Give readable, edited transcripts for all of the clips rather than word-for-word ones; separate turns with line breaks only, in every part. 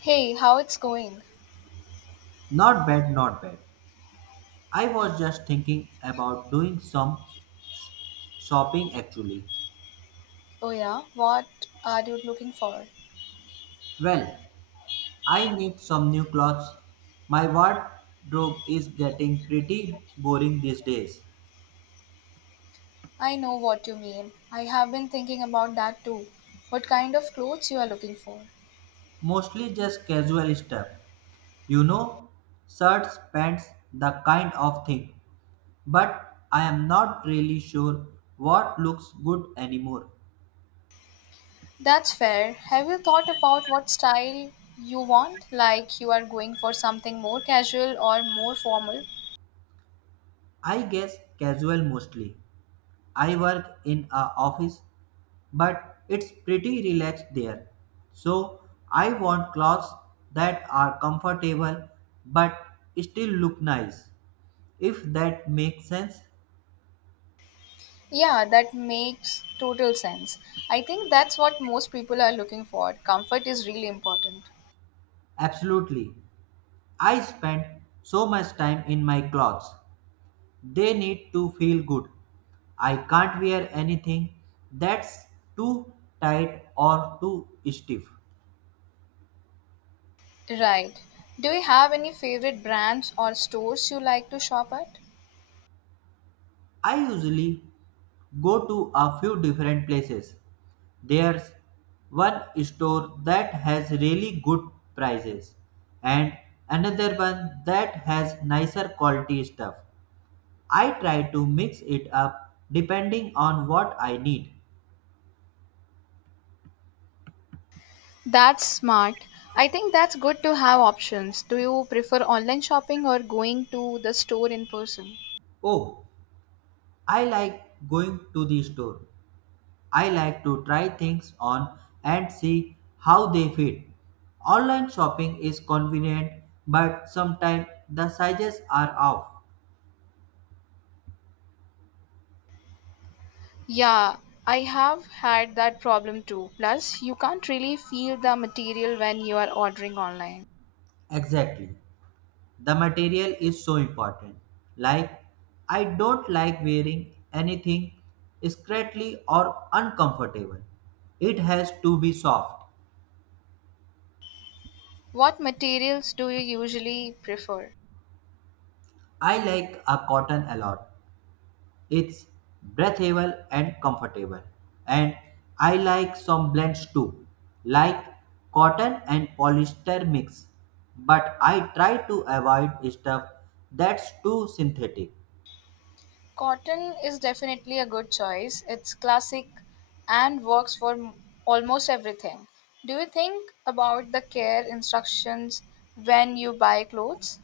Hey, how it's going?
Not bad, not bad. I was just thinking about doing some s- shopping actually.
Oh yeah, what are you looking for?
Well, I need some new clothes. My wardrobe is getting pretty boring these days.
I know what you mean. I have been thinking about that too. What kind of clothes you are looking for?
Mostly just casual stuff. You know, Shirts, pants, the kind of thing. But I am not really sure what looks good anymore.
That's fair. Have you thought about what style you want? Like you are going for something more casual or more formal?
I guess casual mostly. I work in a office but it's pretty relaxed there. So I want clothes that are comfortable but still look nice. If that makes sense,
Yeah, that makes total sense. I think that's what most people are looking for. Comfort is really important.
absolutely. I spend so much time in my clothes. They need to feel good. I can't wear anything that's too tight or too stiff.
Right. Do you have any favorite brands or stores you like to shop at?
I usually go to a few different places. There's one store that has really good prices and another one that has nicer quality stuff. I try to mix it up depending on what I need.
That's smart. I think that's good to have options. Do you prefer online shopping or going to the store in person?
Oh, I like going to the store. I like to try things on and see how they fit. Online shopping is convenient, but sometimes the sizes are off.
Yeah, I have had that problem too. Plus, you can't really feel the material when you are ordering online.
Exactly. The material is so important, like, I don't like wearing anything scratchy or uncomfortable. It has to be soft.
What materials do you usually prefer?
I like a cotton a lot. It's breathable and comfortable, and I like some blends too, like cotton and polyester mix, but I try to avoid stuff that's too synthetic.
Cotton is definitely a good choice. It's classic and works for almost everything. Do you think about the care instructions when you buy clothes?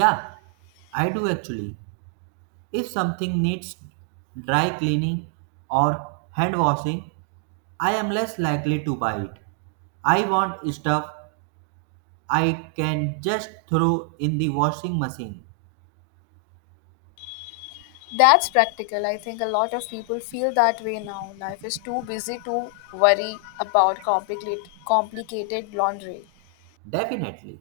Yeah, I do actually. If something needs dry cleaning or hand washing, I am less likely to buy it. I want stuff I can just throw in the washing machine.
That's practical. I think a lot of people feel that way now. Life is too busy to worry about complicated laundry.
Definitely.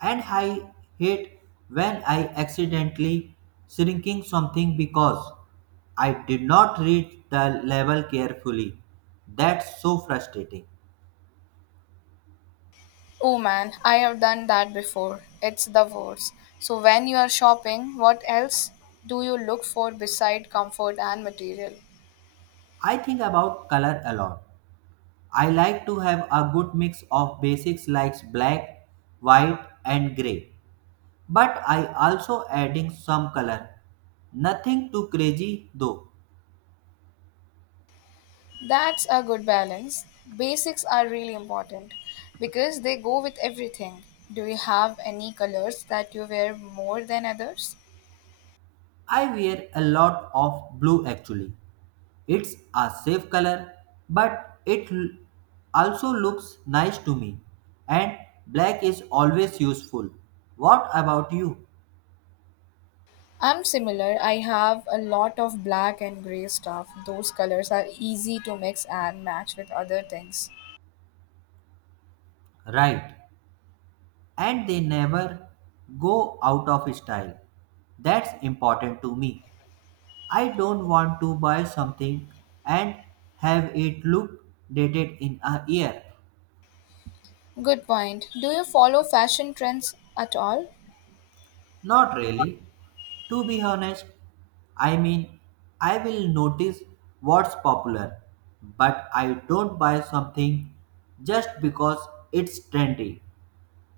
And I hate when I accidentally shrinking something because I did not read the label carefully. That's so frustrating.
Oh man, I have done that before. It's the worst. So when you are shopping, what else do you look for beside comfort and material?
I think about color a lot. I like to have a good mix of basics like black, white and gray. But I also adding some color. Nothing too crazy though.
That's a good balance. Basics are really important because they go with everything. Do you have any colors that you wear more than others?
I wear a lot of blue actually. It's a safe color but it also looks nice to me. And black is always useful. What about you?
I'm similar. I have a lot of black and gray stuff. Those colors are easy to mix and match with other things.
Right. And they never go out of style. That's important to me. I don't want to buy something and have it look dated in a year.
Good point. Do you follow fashion trends at all?
Not really. To be honest, I mean, I will notice what's popular, but I don't buy something just because it's trendy.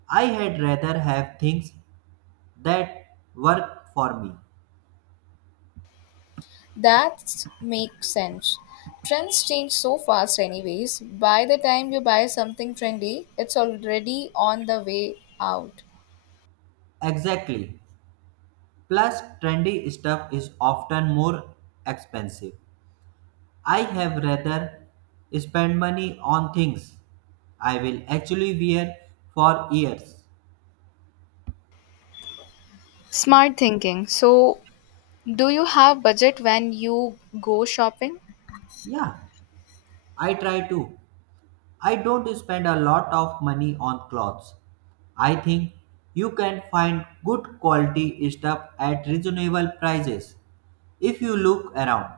I had rather have things that work for me.
That makes sense. Trends change so fast, anyways. By the time you buy something trendy, it's already on the way out.
Exactly. Plus, trendy stuff is often more expensive. I have rather spend money on things I will actually wear for years.
Smart thinking. So, do you have budget when you go shopping?
Yeah, I try to. I don't spend a lot of money on clothes. I think you can find good quality stuff at reasonable prices if you look around.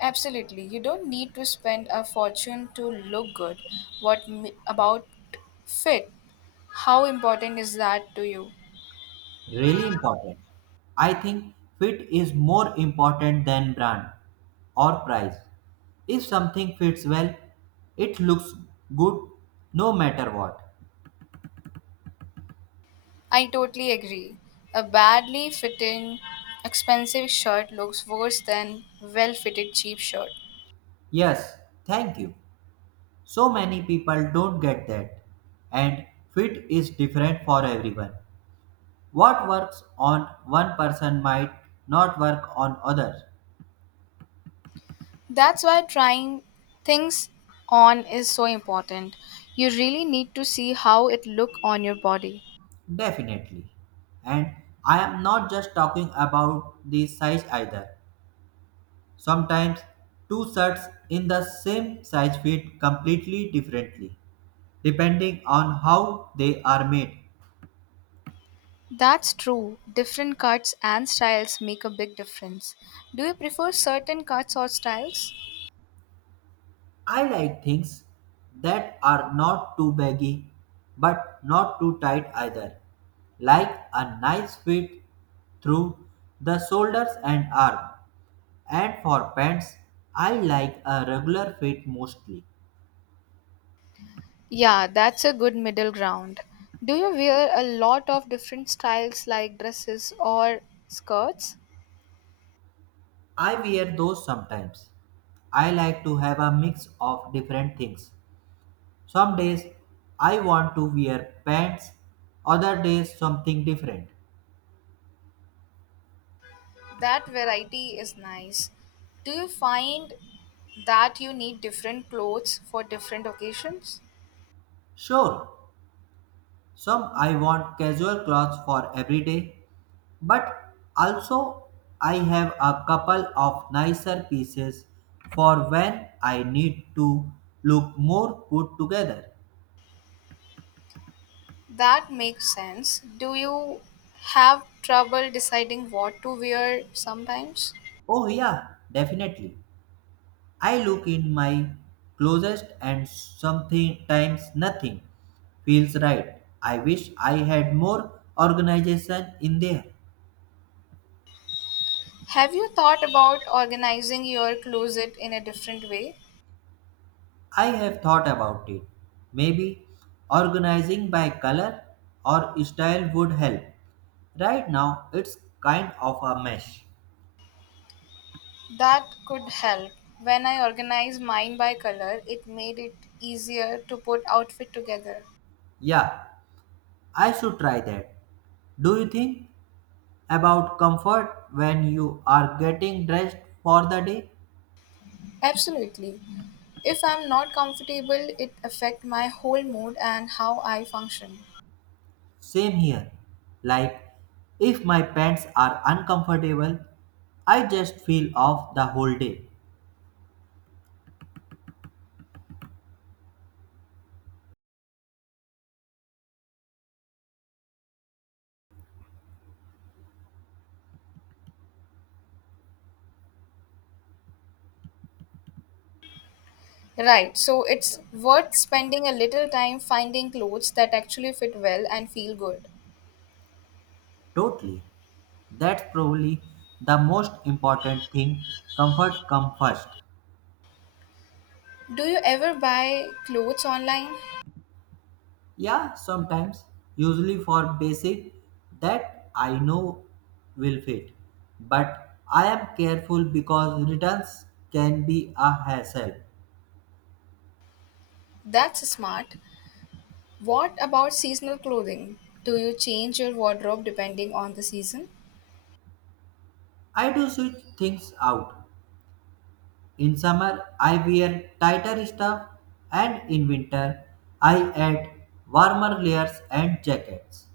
Absolutely. You don't need to spend a fortune to look good. What about fit? How important is that to you?
Really important. I think fit is more important than brand or price. If something fits well, it looks good no matter what.
I totally agree. A badly fitting, expensive shirt looks worse than well fitted cheap shirt.
Yes, thank you. So many people don't get that. And fit is different for everyone. What works on one person might not work on others.
That's why trying things on is so important. You really need to see how it look on your body.
Definitely. And I am not just talking about the size either. Sometimes two shirts in the same size fit completely differently depending on how they are made.
That's true. Different cuts and styles make a big difference. Do you prefer certain cuts or styles?
I like things that are not too baggy but not too tight either, like a nice fit through the shoulders and arm. And for pants, I like a regular fit mostly.
Yeah, that's a good middle ground. Do you wear a lot of different styles like dresses or skirts?
I wear those sometimes. I like to have a mix of different things. Some days I want to wear pants, other days something different.
That variety is nice. Do you find that you need different clothes for different occasions?
Sure, some I want casual clothes for every day, but also I have a couple of nicer pieces for when I need to look more put together.
That makes sense. Do you have trouble deciding what to wear sometimes?
Oh, yeah, definitely. I look in my closest and sometimes nothing feels right. I wish I had more organization in there.
Have you thought about organizing your closet in a different way?
I have thought about it. Maybe organizing by color or style would help. Right now, it's kind of a mess.
That could help. When I organized mine by color, it made it easier to put outfit together.
Yeah, I should try that. Do you think about comfort when you are getting dressed for the day?
Absolutely. If I'm not comfortable, it affect my whole mood and how I function.
Same here. Like, if my pants are uncomfortable, I just feel off the whole day.
Right. So it's worth spending a little time finding clothes that actually fit well and feel good.
Totally. That's probably the most important thing. Comfort come first.
Do you ever buy clothes online?
Yeah, sometimes. Usually for basic that I know will fit. But I am careful because returns can be a hassle.
That's smart. What about seasonal clothing? Do you change your wardrobe depending on the season?
I do switch things out. In summer, I wear tighter stuff, and in winter, I add warmer layers and jackets.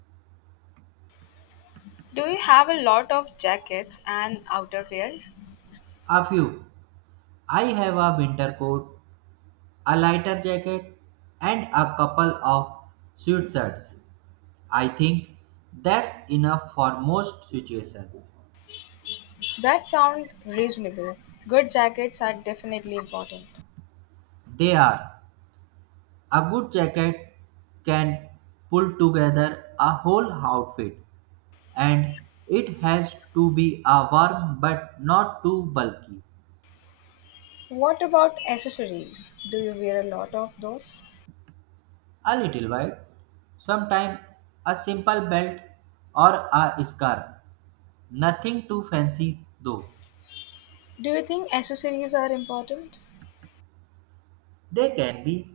Do you have a lot of jackets and outerwear?
A few. I have a winter coat, a lighter jacket, and a couple of sweatshirts. I think that's enough for most situations.
That sounds reasonable. Good jackets are definitely important.
They are a good jacket can pull together a whole outfit, and it has to be a warm but not too bulky,
What about accessories? Do you wear a lot of those?
a little wide. Sometimes a simple belt or a scarf. Nothing too fancy though.
Do you think accessories are important?
They can be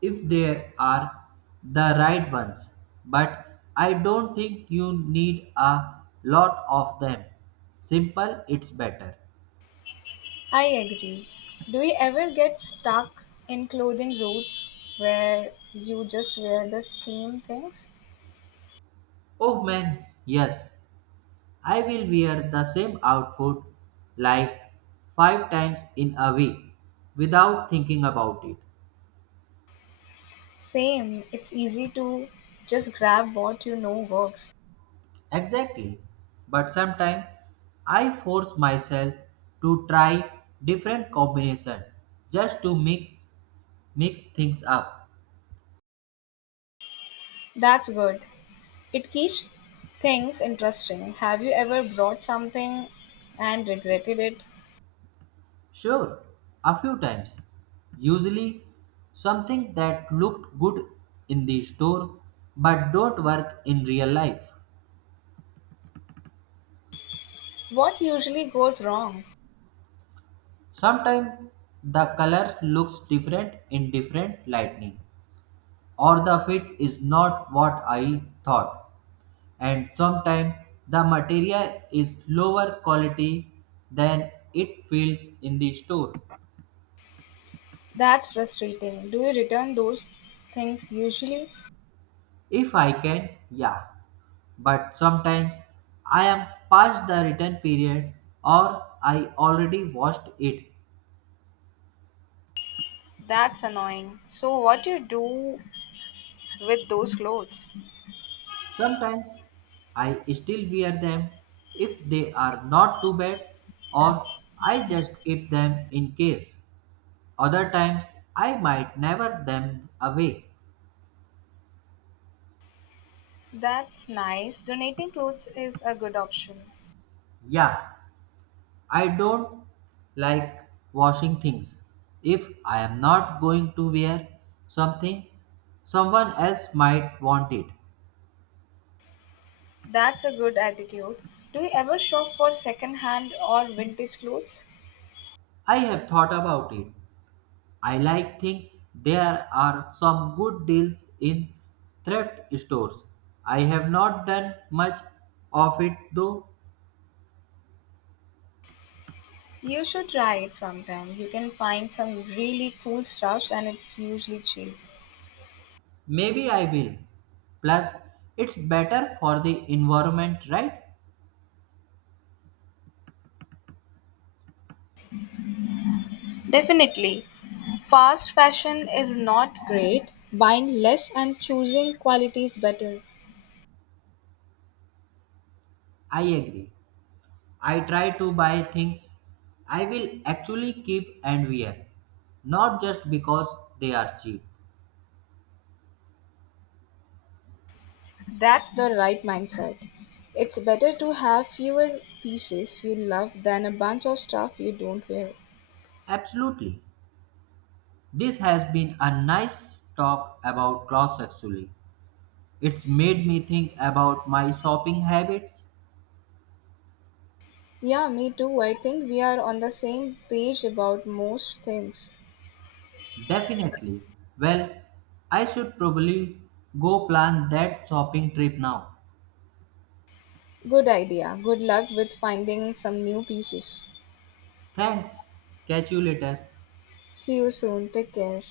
if they are the right ones, but I don't think you need a lot of them. Simple, it's better.
I agree. Do you ever get stuck in clothing routes where you just wear the same things?
Oh man, yes, I will wear the same outfit like five times in a week without thinking about it.
Same, it's easy to just grab what you know works.
Exactly, but sometimes I force myself to try different combination just to mix things up.
That's good. It keeps things interesting. Have you ever brought something and regretted it?
Sure, a few times. Usually something that looked good in the store but don't work in real life.
What usually goes wrong?
Sometimes the color looks different in different lighting, or the fit is not what I thought, and sometimes the material is lower quality than it feels in the store.
That's frustrating. Do you return those things usually?
If I can, yeah, but sometimes I am past the return period or I already washed it.
That's annoying. So, what do you do with those clothes?
Sometimes I still wear them if they are not too bad, or I just keep them in case. Other times I might never them away.
That's nice. Donating clothes is a good option.
Yeah, I don't like washing things. If I am not going to wear something, someone else might want it.
That's a good attitude. Do you ever shop for second hand or vintage clothes?
I have thought about it. I like things. There are some good deals in thrift stores. I have not done much of it though.
You should try it sometime. You can find some really cool stuffs and it's usually cheap.
Maybe I will. Plus, it's better for the environment, right?
Definitely. Fast fashion is not great. Buying less and choosing quality is better.
I agree. I try to buy things I will actually keep and wear, not just because they are cheap.
That's the right mindset. It's better to have fewer pieces you love than a bunch of stuff you don't wear.
Absolutely. This has been a nice talk about clothes actually. It's made me think about my shopping habits.
Yeah, me too. I think we are on the same page about most things.
Definitely. Well, I should probably go plan that shopping trip now.
Good idea. Good luck with finding some new pieces.
Thanks. Catch you later.
See you soon. Take care.